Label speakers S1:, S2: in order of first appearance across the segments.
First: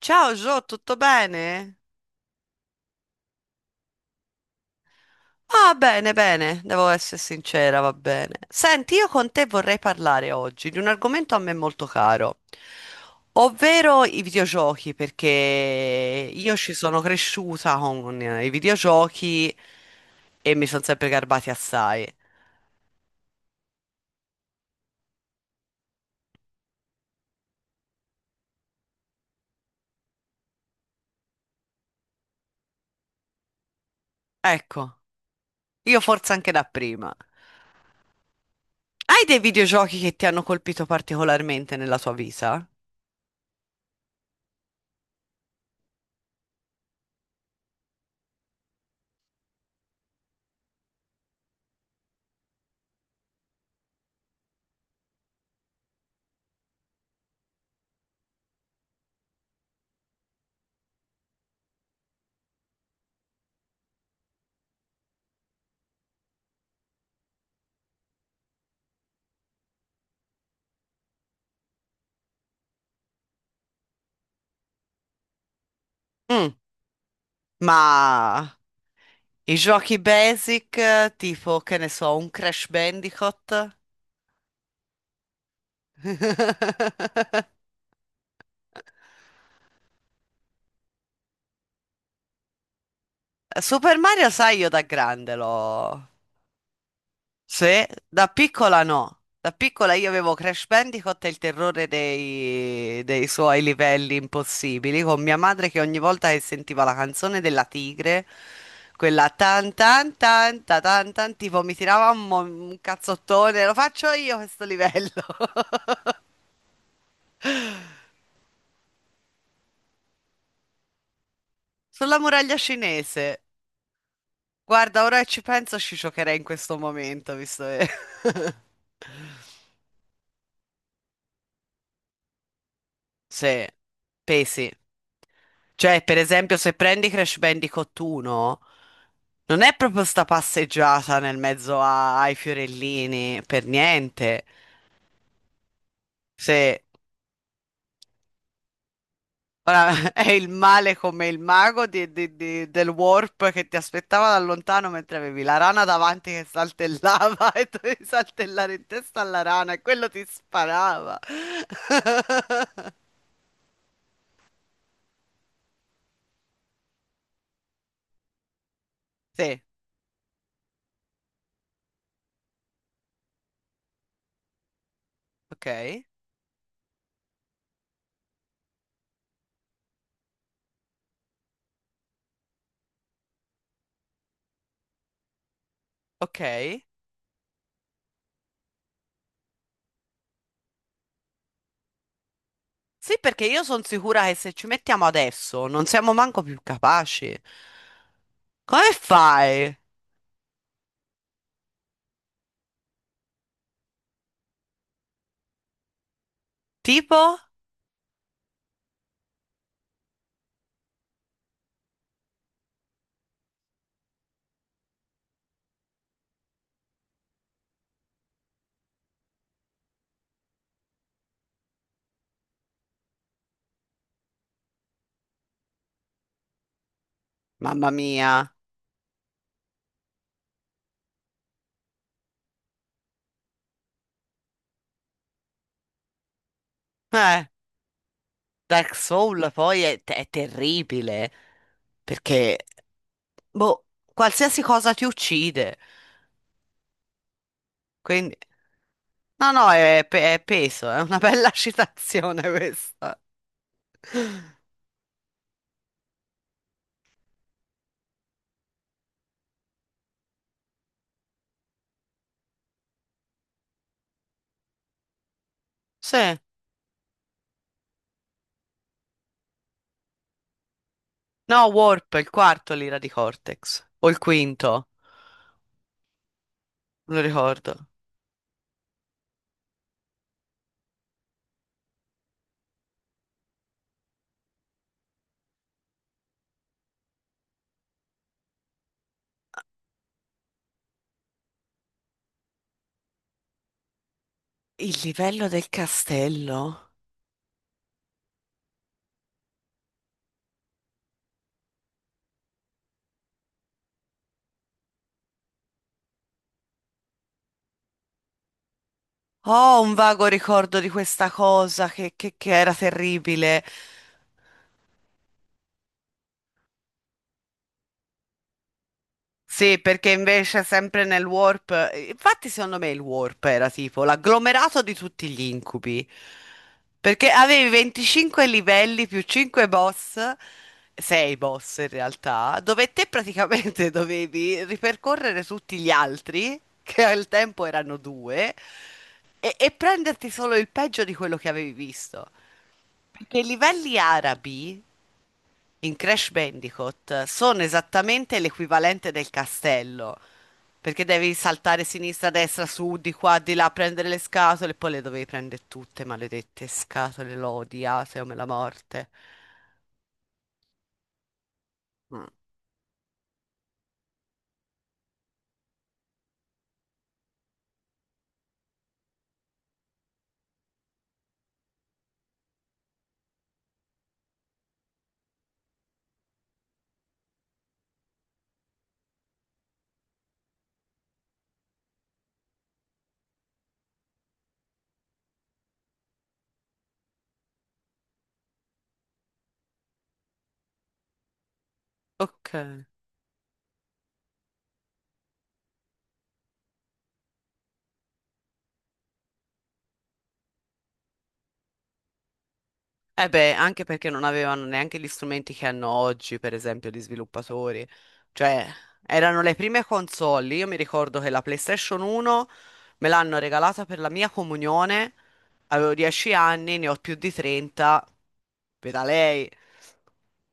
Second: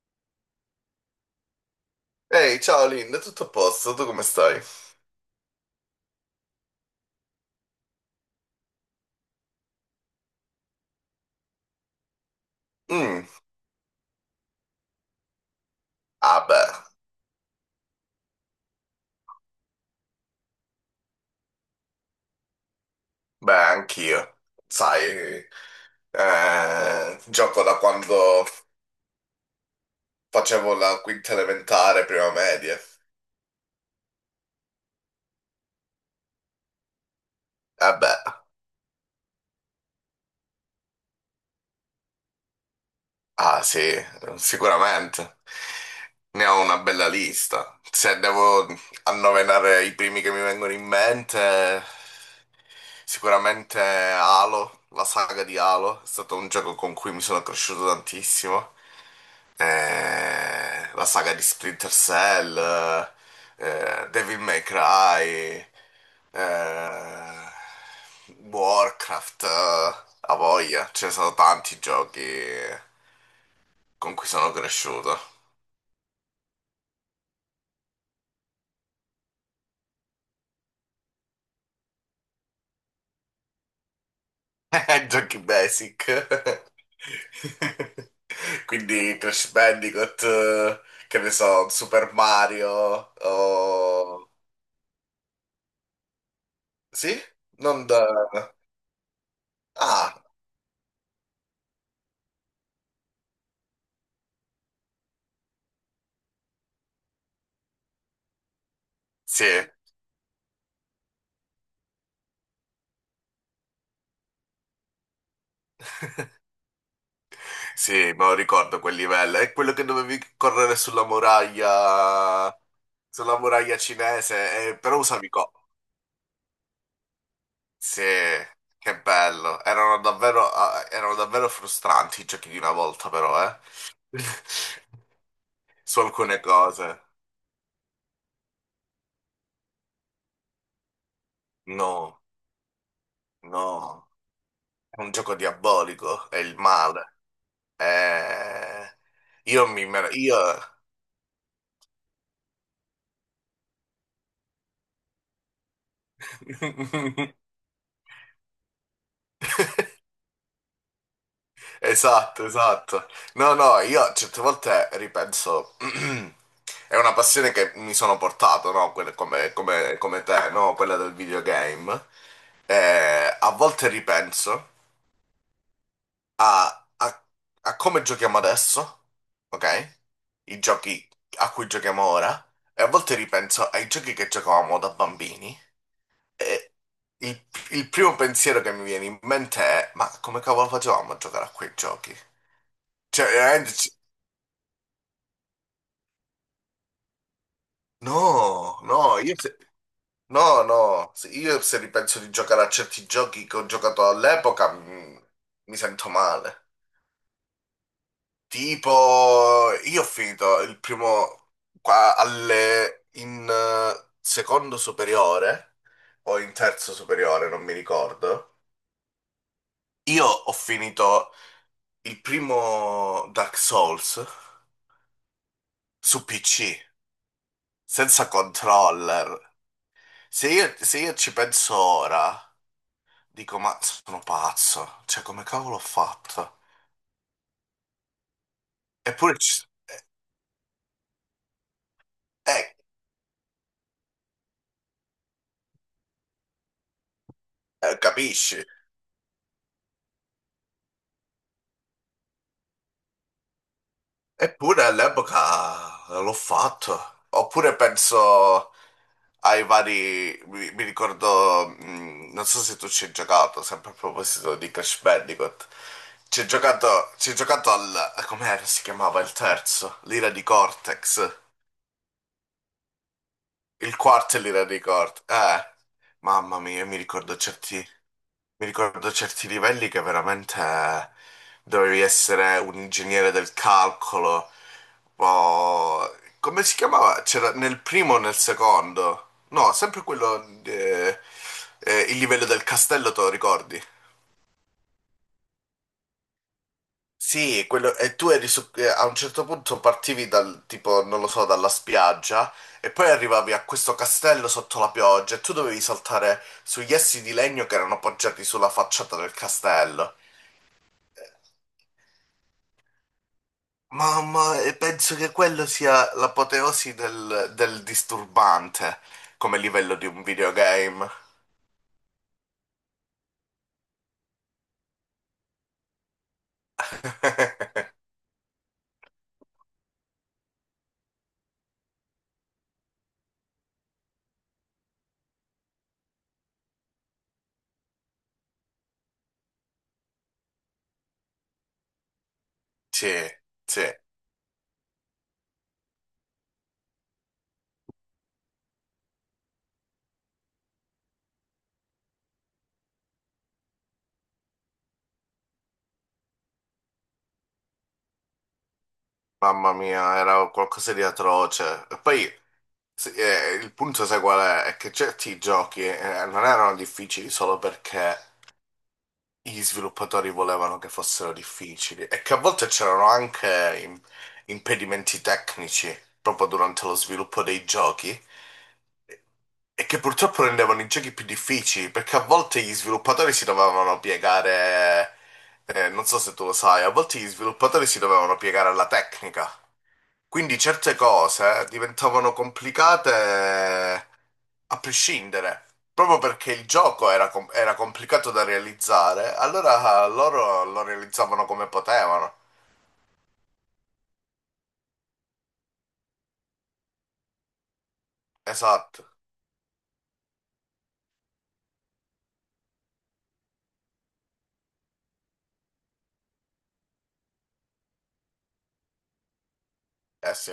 S1: Ciao Gio, tutto bene?
S2: Ehi, ciao Linda, tutto a posto? Tu come stai?
S1: Ah, bene, bene, devo essere sincera, va bene. Senti, io con te vorrei parlare oggi di un argomento a me molto caro,
S2: Mm,
S1: ovvero i videogiochi, perché
S2: ah
S1: io
S2: beh,
S1: ci sono cresciuta con i videogiochi e mi sono sempre garbati assai.
S2: beh, anch'io. Sai, gioco da quando facevo la quinta elementare, prima media.
S1: Ecco, io forse anche da prima.
S2: Eh beh,
S1: Hai dei videogiochi che ti hanno colpito particolarmente nella tua vita?
S2: ah sì, sicuramente. Ne ho una bella lista. Se devo annoverare i primi che mi vengono in mente, sicuramente Halo, la saga di Halo, è stato un gioco con cui mi sono cresciuto tantissimo. La saga di Splinter Cell, Devil May Cry, eh, Warcraft, a voglia, ce ne sono tanti giochi con cui sono cresciuto.
S1: Mm, ma i giochi basic, tipo, che ne so, un Crash Bandicoot.
S2: Giochi basic. Quindi Crash Bandicoot, che ne so, Super Mario,
S1: Super Mario,
S2: o...
S1: sai, io da grande l'ho.
S2: Sì?
S1: Sì,
S2: Non da...
S1: da piccola no. Da piccola io
S2: Ah,
S1: avevo Crash Bandicoot e il terrore dei suoi livelli impossibili, con mia madre che ogni volta che sentiva la canzone della tigre, quella
S2: sì.
S1: tan tan tan ta tan tan, tipo mi tirava un cazzottone, lo faccio io questo livello.
S2: Sì, me lo ricordo quel livello. È quello che dovevi correre
S1: Sulla muraglia
S2: sulla
S1: cinese.
S2: muraglia cinese, però
S1: Guarda, ora che
S2: usavi
S1: ci
S2: co.
S1: penso, ci giocherei in questo momento, visto che.
S2: Sì, che bello. Erano davvero, ah, erano davvero frustranti i giochi di una volta, però, eh.
S1: Sì, pesi.
S2: Su
S1: Cioè, per
S2: alcune
S1: esempio, se
S2: cose.
S1: prendi Crash Bandicoot 1, non è proprio sta passeggiata nel mezzo
S2: No,
S1: ai fiorellini, per
S2: no.
S1: niente.
S2: È un gioco diabolico, è il
S1: Sì,
S2: male. Eh,
S1: ora è
S2: Io...
S1: il male come il mago del warp che ti aspettava da lontano mentre avevi la rana davanti che saltellava e dovevi saltellare in testa alla rana e quello ti sparava.
S2: Esatto, esatto. No, no, io certe volte ripenso, è una passione che mi sono portato, no? Come,
S1: Sì.
S2: come te, no? Quella del videogame. A volte ripenso
S1: Ok,
S2: a, a- a come giochiamo adesso, ok? I giochi a cui giochiamo ora, e a volte ripenso ai giochi che giocavamo da bambini.
S1: ok.
S2: E il, il primo pensiero che mi viene in mente è: ma come cavolo facevamo a giocare a quei giochi?
S1: Sì,
S2: Cioè,
S1: perché io
S2: veramente.
S1: sono sicura che se ci mettiamo adesso non siamo manco più capaci.
S2: No,
S1: Come
S2: no, io se,
S1: fai?
S2: no, io se ripenso di giocare a certi giochi che ho giocato all'epoca sento male.
S1: Tipo?
S2: Tipo, io ho finito il primo qua alle, in secondo superiore o in terzo superiore, non mi ricordo. Io ho finito il primo Dark Souls su PC,
S1: Mamma
S2: senza
S1: mia.
S2: controller. Se io ci penso ora. Dico, ma sono pazzo, cioè come cavolo ho fatto?
S1: Eh, Dark
S2: Eppure,
S1: Soul
S2: ci-
S1: poi è,
S2: eh,
S1: è terribile, perché,
S2: eh,
S1: boh, qualsiasi cosa ti uccide. Quindi,
S2: capisci?
S1: no, no, è peso, è una bella citazione questa.
S2: Eppure all'epoca l'ho fatto. Oppure penso ai vari, mi ricordo, non so se tu ci hai giocato, sempre a proposito di Crash Bandicoot.
S1: Sì.
S2: Ci hai giocato al, com'era si chiamava il terzo? L'ira di Cortex.
S1: No, Warp, il quarto l'ira di Cortex,
S2: Il
S1: o il
S2: quarto è l'ira di
S1: quinto,
S2: Cortex. Mamma mia, mi
S1: non lo
S2: ricordo certi...
S1: ricordo.
S2: Mi ricordo certi livelli che veramente dovevi essere un ingegnere del calcolo. Come si chiamava? C'era nel primo o nel secondo? No, sempre quello. Il livello del castello, te lo ricordi?
S1: Il livello del castello?
S2: Sì, quello, e tu eri su, a un certo punto partivi dal tipo, non lo so, dalla spiaggia e poi arrivavi a questo castello sotto la pioggia e tu dovevi saltare sugli essi di legno che erano appoggiati sulla facciata del
S1: Ho un
S2: castello.
S1: vago ricordo di questa cosa che era terribile.
S2: Mamma, e penso che quello sia l'apoteosi del disturbante come
S1: Sì,
S2: livello di
S1: perché
S2: un
S1: invece sempre
S2: videogame.
S1: nel warp, infatti secondo me il warp era tipo l'agglomerato di tutti gli incubi, perché avevi 25 livelli più 5 boss, 6 boss in realtà, dove te praticamente dovevi ripercorrere tutti gli altri, che al tempo erano due, e prenderti solo il peggio di quello che avevi visto.
S2: Sì,
S1: Che i
S2: sì,
S1: livelli arabi in Crash Bandicoot sono esattamente l'equivalente del castello, perché devi saltare sinistra, destra, su, di qua, di là, prendere le scatole e poi le dovevi prendere tutte, maledette scatole, l'ho odiate come la morte.
S2: mamma mia, era qualcosa di atroce. E
S1: Mm.
S2: poi sì, il punto, sai qual è? È che certi giochi non erano difficili solo perché gli sviluppatori volevano che fossero difficili e che a volte c'erano anche impedimenti tecnici proprio durante lo sviluppo dei giochi e che purtroppo rendevano i giochi più difficili perché a volte gli sviluppatori si dovevano piegare, non so se tu lo sai, a volte gli sviluppatori si dovevano piegare alla tecnica. Quindi certe cose diventavano
S1: Ok.
S2: complicate a prescindere, proprio perché il gioco era, era complicato da realizzare, allora loro lo realizzavano come potevano.
S1: Eh beh, anche perché non avevano neanche gli strumenti che hanno oggi, per esempio, gli sviluppatori. Cioè,
S2: Esatto,
S1: erano le prime console. Io mi ricordo che la PlayStation 1 me l'hanno regalata per la mia comunione. Avevo 10 anni, ne ho più di 30. Veda lei.
S2: eh sì,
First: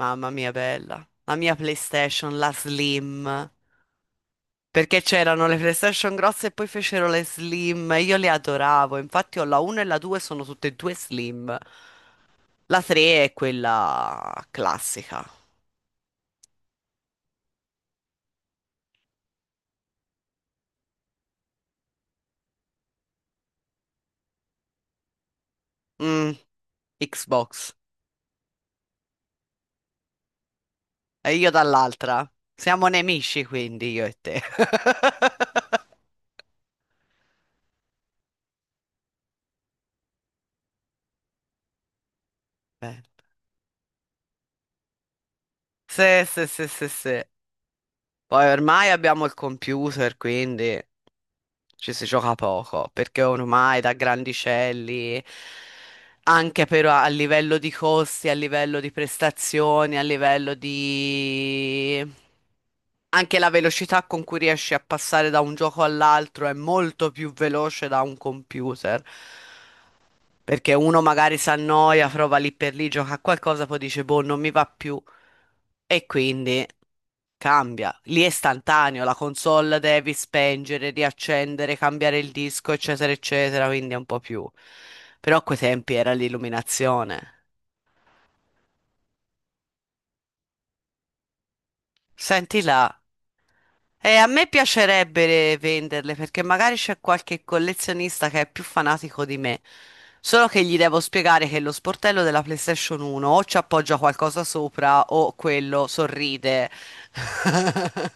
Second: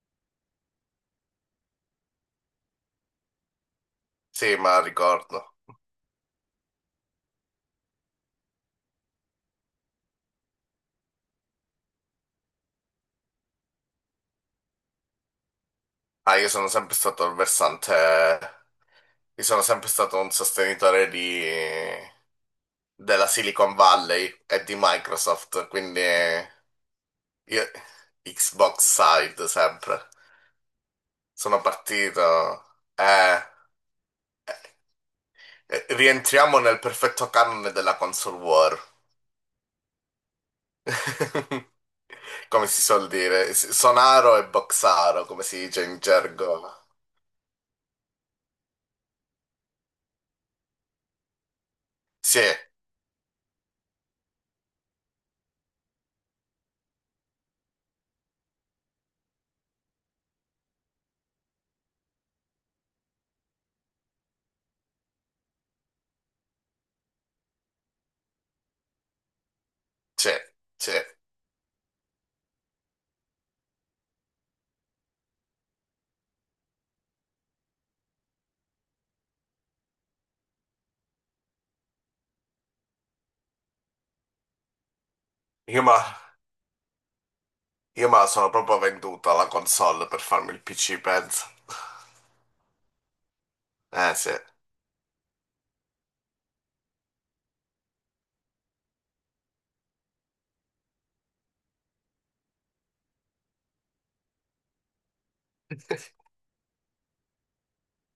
S1: Mamma mia, bella. La mia PlayStation, la Slim.
S2: sì, ma
S1: Perché c'erano
S2: ricordo.
S1: le PlayStation grosse e poi fecero le Slim. Io le adoravo. Infatti ho la 1 e la 2, sono tutte e due Slim. La 3 è quella classica.
S2: Ah, io sono sempre stato un sostenitore della Silicon Valley e di Microsoft, quindi
S1: Mm,
S2: io
S1: Xbox.
S2: Xbox side sempre.
S1: E io
S2: Sono partito,
S1: dall'altra. Siamo nemici, quindi io e te.
S2: rientriamo nel perfetto canone della console war. Come si
S1: Beh.
S2: suol dire, sonaro e boxaro, come si dice in
S1: Sì, sì, sì,
S2: gergo.
S1: sì, sì. Poi ormai abbiamo il computer, quindi ci si gioca
S2: Sì,
S1: poco, perché ormai da grandicelli, anche però a livello di costi, a livello di prestazioni, a livello di. Anche la velocità con cui riesci a passare da un gioco all'altro è molto più veloce da un computer.
S2: sì,
S1: Perché
S2: sì.
S1: uno magari si annoia, prova lì per lì, gioca a qualcosa, poi dice, boh, non mi va più. E quindi cambia. Lì è istantaneo, la console devi spengere, riaccendere, cambiare il disco, eccetera, eccetera, quindi è un po' più. Però a quei
S2: Io
S1: tempi
S2: ma,
S1: era l'illuminazione.
S2: io ma sono proprio venduto alla console per farmi il PC, penso.
S1: Senti là. E
S2: Eh
S1: a
S2: sì.
S1: me piacerebbe venderle perché magari c'è qualche collezionista che è più fanatico di me. Solo che gli devo spiegare che lo sportello della PlayStation 1 o ci appoggia qualcosa sopra o quello sorride.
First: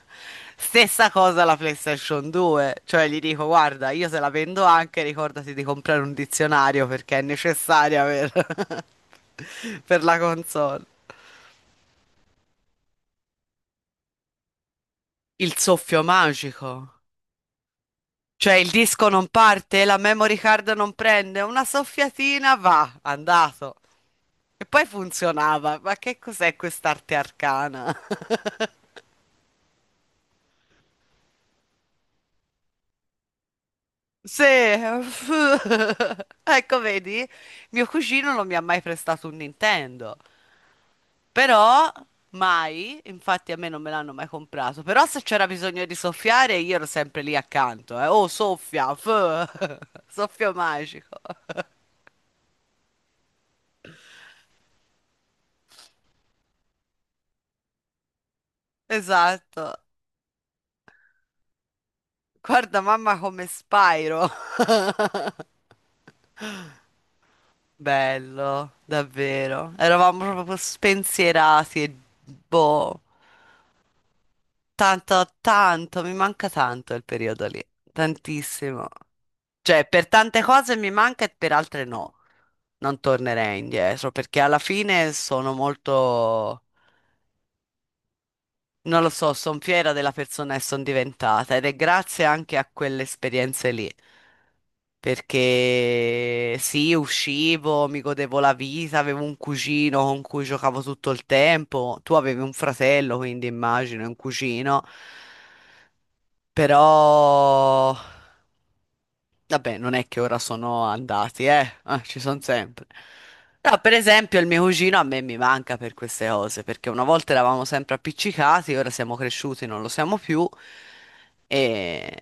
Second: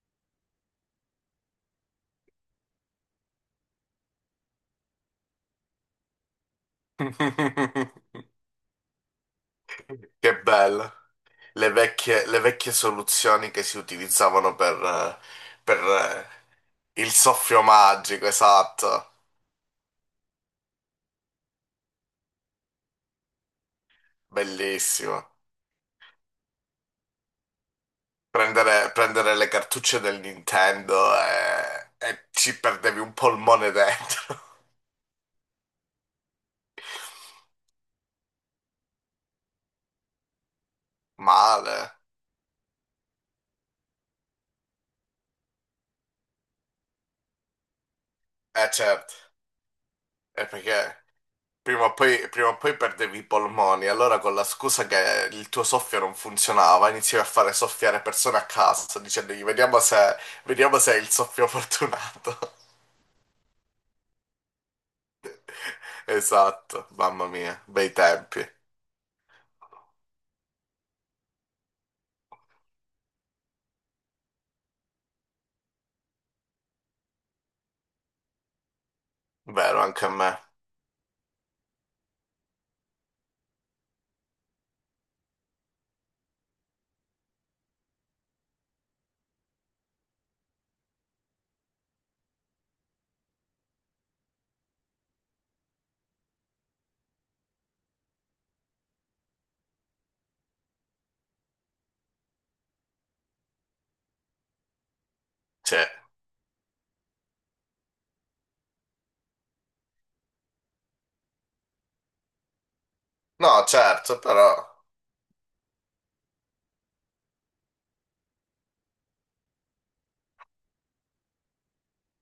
S1: Stessa cosa la PlayStation 2, cioè gli dico guarda, io se la vendo anche ricordati di comprare un dizionario perché è necessaria per, per la
S2: Che
S1: console.
S2: bello. Le vecchie soluzioni che si utilizzavano per, eh,
S1: Il
S2: per,
S1: soffio magico.
S2: eh, il soffio magico,
S1: Cioè il disco
S2: esatto.
S1: non parte, la memory card non prende, una soffiatina va, andato. E poi
S2: Bellissimo.
S1: funzionava. Ma che cos'è quest'arte arcana?
S2: Prendere le cartucce del Nintendo e ci perdevi un polmone dentro.
S1: Sì, ecco, vedi, mio cugino non mi ha mai prestato un Nintendo, però
S2: Male.
S1: mai, infatti a me non me l'hanno mai comprato, però se c'era bisogno di soffiare io ero sempre lì accanto, eh. Oh,
S2: Eh
S1: soffia,
S2: certo, è
S1: soffio
S2: perché
S1: magico.
S2: prima o poi perdevi i polmoni, allora con la scusa che il tuo soffio non funzionava, iniziavi a fare soffiare persone a caso, dicendogli
S1: Esatto.
S2: vediamo se è il soffio fortunato.
S1: Guarda mamma come Spyro.
S2: Esatto, mamma mia, bei tempi.
S1: Bello, davvero. Eravamo proprio spensierati e boh, tanto, tanto, mi manca tanto il periodo lì, tantissimo.
S2: Vero,
S1: Cioè,
S2: anche
S1: per
S2: a me.
S1: tante cose mi manca e per altre no. Non tornerei indietro perché alla fine sono molto. Non lo so, sono fiera della persona che sono diventata ed è grazie anche a quelle esperienze lì. Perché sì, uscivo, mi godevo la vita, avevo un cugino con cui giocavo tutto il tempo. Tu avevi un fratello, quindi immagino, e un cugino.
S2: Cioè,
S1: Però. Vabbè, non è che ora sono andati. Ah, ci sono sempre.
S2: no,
S1: Però, per
S2: certo,
S1: esempio, il
S2: però
S1: mio cugino a me mi manca per queste cose, perché una volta eravamo sempre appiccicati, ora siamo cresciuti, non lo siamo più. E,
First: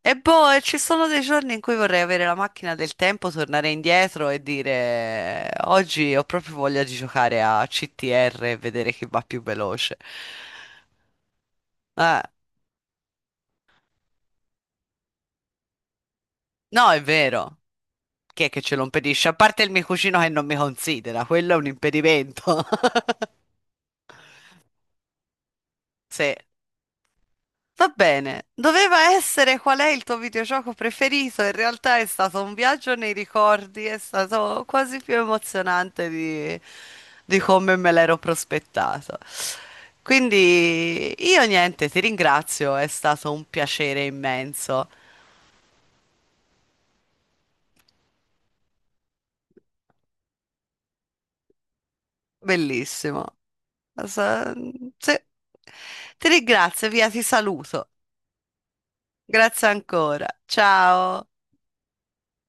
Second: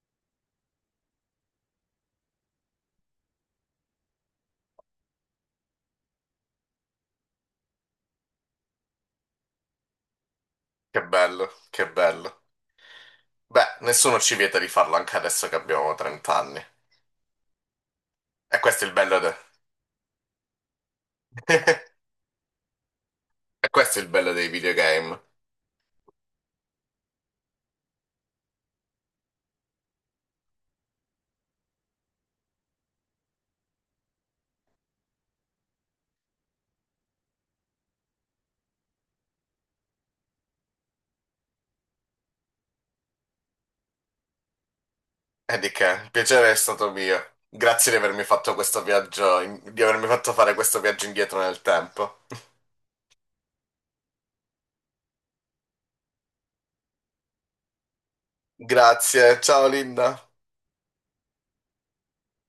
S1: e boh, e ci sono dei giorni in cui vorrei avere la macchina del tempo, tornare indietro e dire oggi ho proprio voglia di giocare a CTR e vedere chi va più veloce.
S2: che bello, che
S1: Eh,
S2: bello. Beh, nessuno ci vieta di farlo anche adesso che abbiamo 30 anni.
S1: no, è vero. Chi è
S2: E
S1: che ce lo
S2: questo è il bello
S1: impedisce? A
S2: de-
S1: parte il mio cugino che non mi considera, quello è un impedimento.
S2: E questo è il bello dei videogame.
S1: Sì. Va bene. Doveva essere qual è il tuo videogioco preferito? In realtà è stato un viaggio nei ricordi, è stato quasi più emozionante di come me l'ero prospettato. Quindi io niente, ti ringrazio, è stato un piacere immenso.
S2: E di che, il piacere è stato mio. Grazie di avermi fatto questo viaggio, di avermi fatto fare questo viaggio indietro nel tempo.
S1: Bellissimo. Sa- Sì. Ti ringrazio, via, ti saluto.
S2: Grazie, ciao
S1: Grazie
S2: Linda.
S1: ancora. Ciao.